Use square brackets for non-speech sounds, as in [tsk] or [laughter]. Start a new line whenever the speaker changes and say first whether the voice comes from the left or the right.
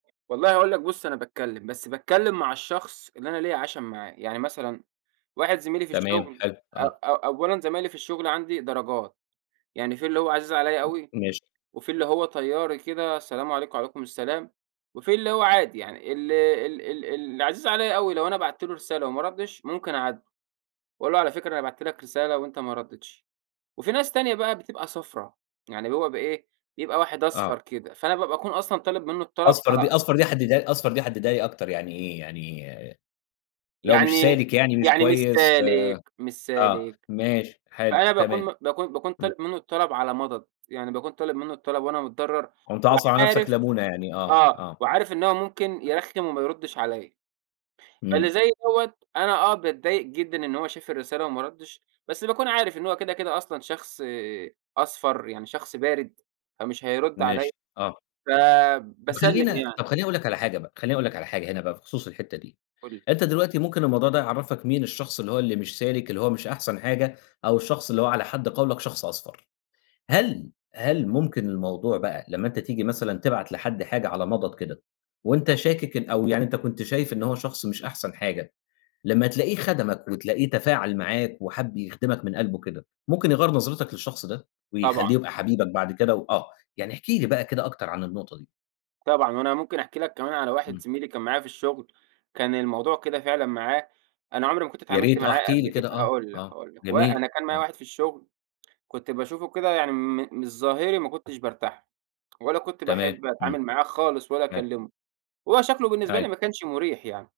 right: والله هاقول لك بُص، أنا باتكلِّم، بس باتكلِّم مع الشخص اللي أنا ليّا عَشَم معاه. يعني مثلًا واحد زميلي في
left: تمام
right: الشُغل
left: حلو.
right: أ
left: آه.
right: أ أولًا زمايلي في الشُغل عندي درجات، يعني فيه اللي هو عزيز عليّا أوي
left: ماشي.
right: وفيه اللي هو طيّاري كده، سلام عليكم، عليكم السلام وفيه اللي هو عادي يعني. ال ال ال اللي عزيز عليّا أوي لو أنا بَعت له رسالة وما رَدِّش، ممكن أعاتبه وأقول له: "على فكرة أنا بَعت لك رسالة وأنت ما رَدّيتش." وفيه ناس تانية بقى بتبقى صفرا، يعني بيبقى بإيه، بيبقى واحد
left: آه.
right: أصفر كده، فأنا ب باكون أصلًا طالب منّه الطلب
left: أصفر
right: على
left: دي أصفر دي حدِّدها أصفر دي حدِّدها لي أكتر يعني إيه؟ يعني لو مش
right: يعني
left: سالِك يعني مش
right: يعني مش
left: كويس
right: سالك، مش
left: آه،
right: سالك.
left: ماشي، حلو،
right: فأنا باكون
left: تمام.
right: م باكون باكون
left: إمم.
right: طالب منّه الطلب على مَضَض. يعني باكون طالب منّه الطلب وأنا متضرّر
left: كنت عاصر على نَفْسك
right: وعارف
left: لمونة يعني آه،
right: آه.
left: آه.
right: وعارف إن هو ممكن يرخِّم وما يرُدِّش عليّا. فاللي
left: إمم.
right: زي دوّة أنا آه، باتضايق جدًا إن هو شاف الرسالة وما رَدِّش، بس باكون عارف إن هو كده، كده أصلًا شخص أصفر، يعني شخص بارِد، فمش هيرُد عليّا،
left: ماشي. آه. طَب
right: فباسلِّم
left: خلّينا
right: يعني.
left: طَب خلّيني أقول لك على حاجة بقى، خلّيني أقول لك على حاجة هنا بقى بخصوص الحتّة دي.
right: قُل لي.
left: أنت دلوقتي ممكن الموضوع ده يعرَّفك مين الشخص اللي هو اللي مش سالِك، اللي هو مش أحسن حاجة، أو الشخص اللي هو على حد قَوْلَك شخص أصفر. هل، هل ممكن الموضوع بقى لمّا أنت تيجي مثلًا تبعت لحد حاجة على مَضَض كده وأنت شاكِك إن أو يعني أنت كنت شايف إن هو شخص مش أحسن حاجة، لمّا تلاقيه خَدَمك وتلاقيه تفاعل معاك وحَب يخدمك من قَلْبه كده، ممكن يغيَّر نظرتك للشخص ده
right: طبعًا.
left: ويخلّيه يبقى حبيبك بعد كده و آه. يعني احكِ لي بقى كده أكتر عن النُقطة دي.
right: طبعًا. وأنا ممكن أحكي لك كمان على واحد
left: إمم.
right: زميلي كان معايا في الشُغل، كان الموضوع كده فعلًا معاه، أنا عُمري ما كنت
left: يا
right: اتعاملت
left: ريت، آه
right: معاه
left: احكِ لي
right: قبل كده،
left: كده آه،
right: هاقول لك،
left: آه،
right: هاقول لك. و
left: جميل،
right: أنا كان معايا
left: آه.
right: واحد في الشُغل، كنت باشوفه كده يعني م من الظاهري ما كنتش بارتاح له [tsk] ولا كنت
left: تمام.
right: باحب
left: إمم.
right: أتعامل معاه خالص ولا
left: تما
right: أكلِّمه، هو شكله بالنسبة
left: أيوه.
right: لي ما كانش مُريح يعني.